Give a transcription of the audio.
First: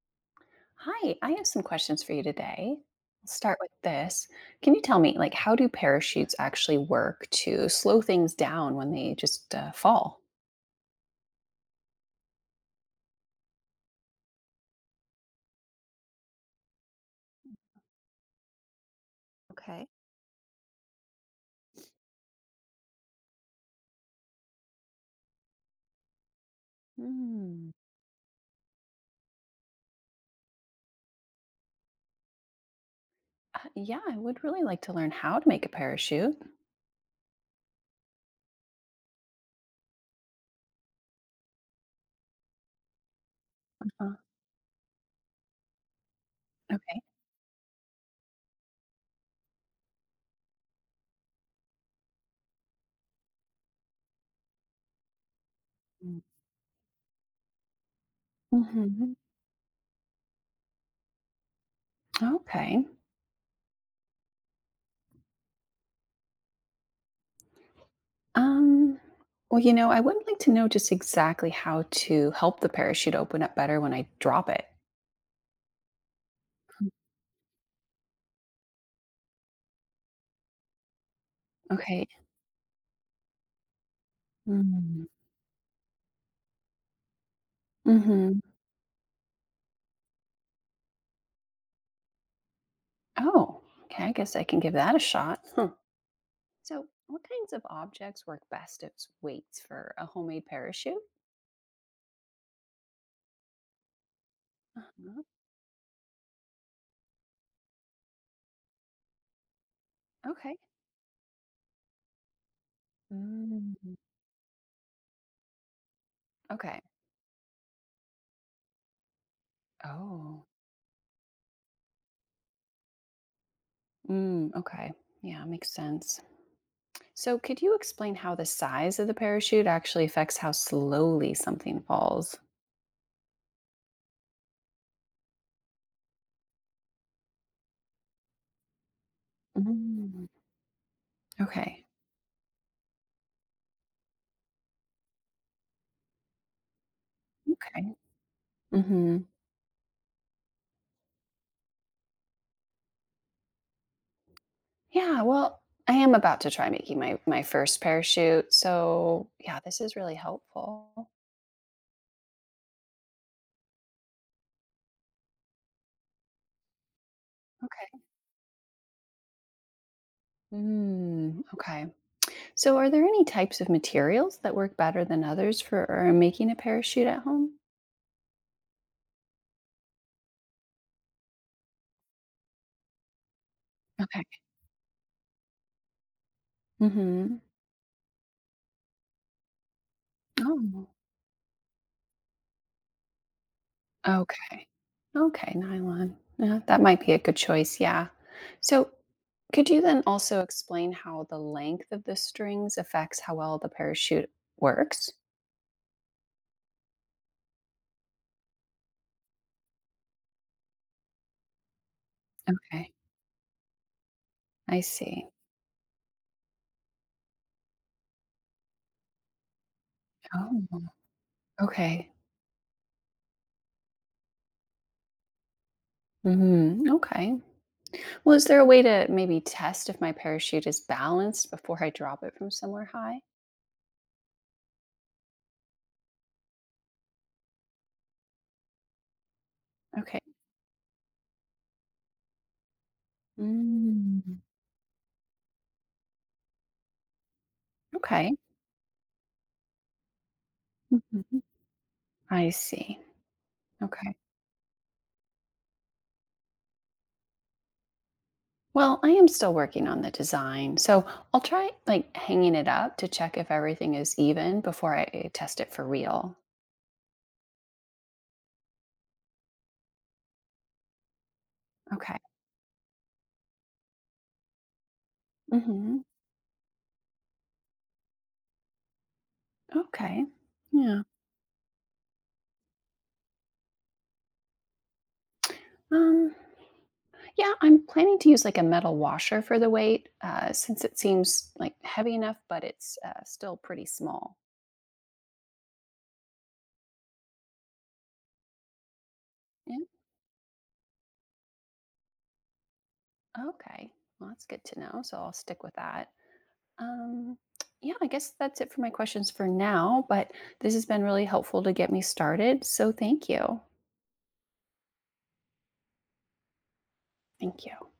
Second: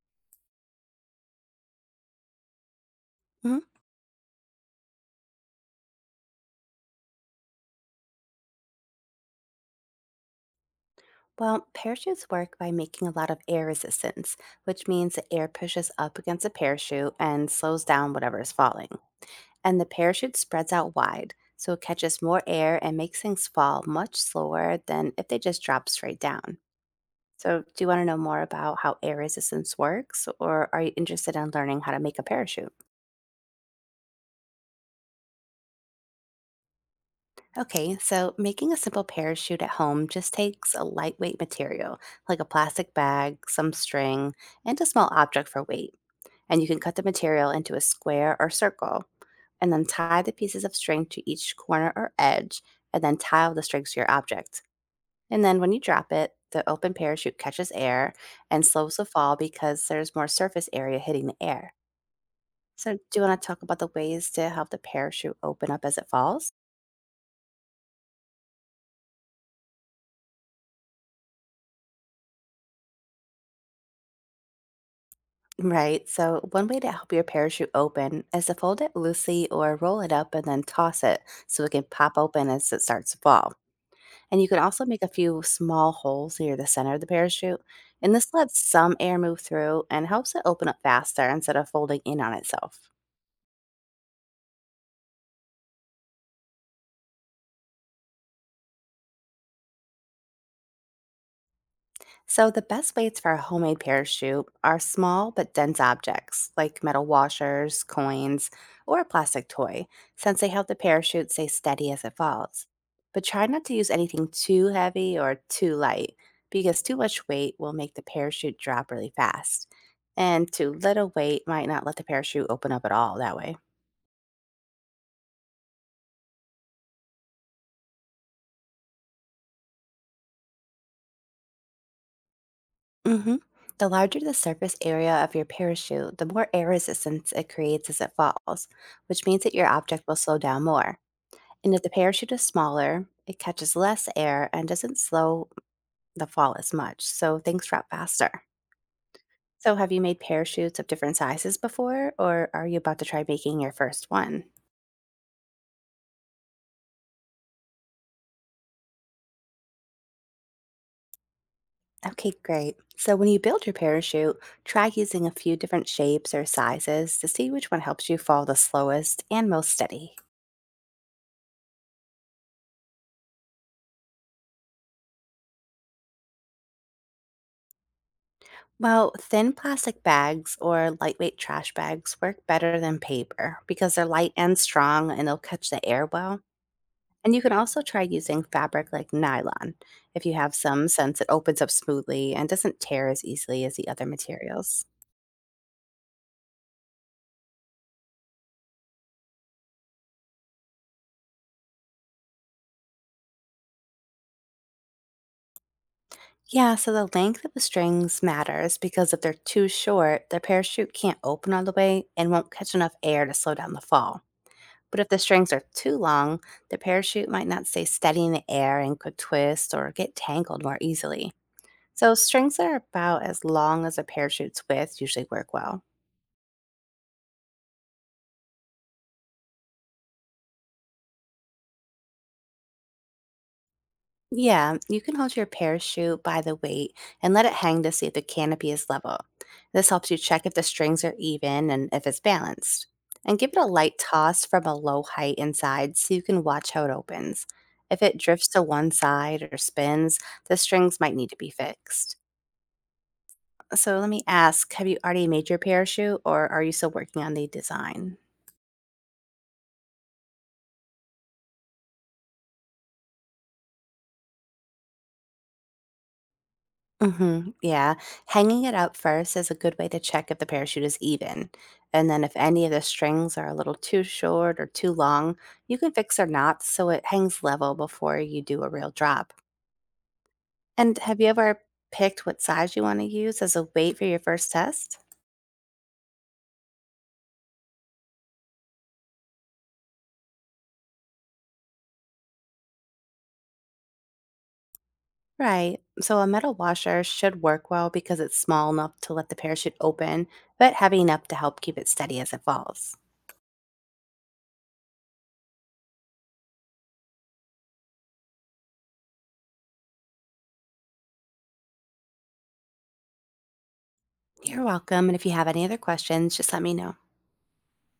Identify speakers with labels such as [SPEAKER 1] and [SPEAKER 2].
[SPEAKER 1] Hi, I have some questions for you today. I'll start
[SPEAKER 2] Mhm.
[SPEAKER 1] with this. Can you tell me, like, how do parachutes actually work to slow things down when they just fall?
[SPEAKER 2] Well, parachutes work by making a lot of air resistance, which means the air pushes up against the parachute and slows down whatever is falling. And the
[SPEAKER 1] Okay.
[SPEAKER 2] parachute spreads out wide, so it catches more air and makes things fall much slower than if they just drop straight down. So,
[SPEAKER 1] Hmm.
[SPEAKER 2] do you want to know more about how air resistance works, or are you interested in learning how to make a parachute?
[SPEAKER 1] Yeah, I would really like to learn how to make a parachute.
[SPEAKER 2] Okay, so making a simple parachute at home just takes a lightweight material, like a plastic bag, some
[SPEAKER 1] Uh,
[SPEAKER 2] string, and a small object for weight. And you can cut
[SPEAKER 1] okay.
[SPEAKER 2] the material into a square or circle and then tie the pieces of string to each corner or edge and then tile the strings to your object. And then when you drop
[SPEAKER 1] Mm.
[SPEAKER 2] it, the open parachute catches air and slows the
[SPEAKER 1] Hmm.
[SPEAKER 2] fall because there's more surface area hitting the air.
[SPEAKER 1] Okay.
[SPEAKER 2] So, do you want to talk about the ways to help the parachute open up as it falls?
[SPEAKER 1] Um. Well, I would like to know just exactly how to help the parachute open up better when I drop it.
[SPEAKER 2] Right. So, one way to help your parachute open is to fold it loosely or roll it up and then toss it so it can
[SPEAKER 1] Okay.
[SPEAKER 2] pop open as it starts to fall. And you can also make
[SPEAKER 1] Mm-hmm.
[SPEAKER 2] a few small holes near the center of the parachute. And this lets some air move through and helps it open up faster instead of folding in on itself.
[SPEAKER 1] Oh, okay. I guess I can give that a shot. Huh. So, what kinds of objects work best as weights for a homemade parachute?
[SPEAKER 2] So, the best weights for a homemade parachute are
[SPEAKER 1] Uh-huh.
[SPEAKER 2] small but dense objects like metal washers, coins, or a plastic toy, since they
[SPEAKER 1] Okay.
[SPEAKER 2] help the parachute stay steady as it falls. But try not to
[SPEAKER 1] Mm,
[SPEAKER 2] use anything too heavy or too light, because
[SPEAKER 1] okay.
[SPEAKER 2] too much weight will make the parachute drop really fast.
[SPEAKER 1] Oh.
[SPEAKER 2] And too little weight might not let the parachute open up at all that way.
[SPEAKER 1] Mm, okay. Yeah, makes sense. So, could you explain how the size of the parachute actually affects how slowly something falls?
[SPEAKER 2] Hmm. The larger the surface area of your parachute, the more air resistance it creates as it falls, which means that your object will
[SPEAKER 1] Mm,
[SPEAKER 2] slow down more. And if
[SPEAKER 1] okay.
[SPEAKER 2] the parachute is smaller, it catches less air and doesn't slow the fall as much, so things
[SPEAKER 1] Okay.
[SPEAKER 2] drop faster.
[SPEAKER 1] Hmm.
[SPEAKER 2] So, have you made parachutes of different sizes before, or are you about to try making your first one?
[SPEAKER 1] Yeah. Well, I am about to try making my first parachute, so yeah, this is really helpful.
[SPEAKER 2] Okay, great. So, when you build your parachute, try using a few different shapes or sizes to see which one
[SPEAKER 1] Okay.
[SPEAKER 2] helps you fall the slowest and most steady.
[SPEAKER 1] Mm, okay. So, are there any types of materials that work better than others for making a parachute at home?
[SPEAKER 2] Well, thin plastic bags or lightweight trash bags work better than paper because they're
[SPEAKER 1] Okay.
[SPEAKER 2] light and strong and they'll catch the air well. And
[SPEAKER 1] Mm-hmm.
[SPEAKER 2] you can also try using fabric like nylon if you have
[SPEAKER 1] Oh,
[SPEAKER 2] some, since it opens up smoothly and doesn't tear as easily as the other
[SPEAKER 1] okay.
[SPEAKER 2] materials.
[SPEAKER 1] Okay, nylon. Yeah, that might be a good choice. Yeah. So, could you then also explain how the length of the strings affects how well the parachute works?
[SPEAKER 2] Yeah, so the length of the strings matters because if they're too short, the parachute can't open all the way and won't catch
[SPEAKER 1] Okay,
[SPEAKER 2] enough air to slow down the fall.
[SPEAKER 1] I
[SPEAKER 2] But if the
[SPEAKER 1] see.
[SPEAKER 2] strings are too long, the parachute might not stay steady in the air and could twist or get tangled
[SPEAKER 1] Oh,
[SPEAKER 2] more easily.
[SPEAKER 1] okay.
[SPEAKER 2] So strings that are about as long as a parachute's width usually work well.
[SPEAKER 1] Hmm. Okay. Well, is there a way to maybe test if my parachute is balanced before I drop it from somewhere high?
[SPEAKER 2] Yeah, you can hold your parachute by the weight and let it hang to see if the canopy is level. This helps you
[SPEAKER 1] Okay.
[SPEAKER 2] check if the strings are even and if it's balanced. And give it a light
[SPEAKER 1] Mm,
[SPEAKER 2] toss from a low height inside so you can watch how it opens. If it
[SPEAKER 1] okay.
[SPEAKER 2] drifts to one side or spins, the strings might need to
[SPEAKER 1] Mhm.
[SPEAKER 2] be fixed.
[SPEAKER 1] I see.
[SPEAKER 2] So let
[SPEAKER 1] Okay.
[SPEAKER 2] me ask, have you already made your parachute or are you still working on the design?
[SPEAKER 1] Well, I am still working on the design. So I'll try like hanging it up to check if everything is even before I test it for real.
[SPEAKER 2] Mhm, yeah. Hanging it up first is a good way to check if the parachute is even. And
[SPEAKER 1] Okay.
[SPEAKER 2] then if any of the strings are a little too short or too long, you can
[SPEAKER 1] Hmm.
[SPEAKER 2] fix their knots so it hangs level before you do a real drop.
[SPEAKER 1] Okay.
[SPEAKER 2] And
[SPEAKER 1] Yeah.
[SPEAKER 2] have you ever picked what size you want to use as a weight for your first test?
[SPEAKER 1] Um, yeah, I'm planning to use like a metal washer for the weight since it seems like heavy enough, but it's still pretty small.
[SPEAKER 2] Right. So a metal washer should work well because it's small enough to let the parachute
[SPEAKER 1] Yeah.
[SPEAKER 2] open, but heavy enough to help keep it steady as it falls.
[SPEAKER 1] Okay. Well, that's good to know. So I'll stick with that. Um, yeah, I guess that's it for my questions for now, but this has been really helpful to get me started. So thank you.
[SPEAKER 2] You're welcome. And if you have any other questions, just let me know.
[SPEAKER 1] Thank you.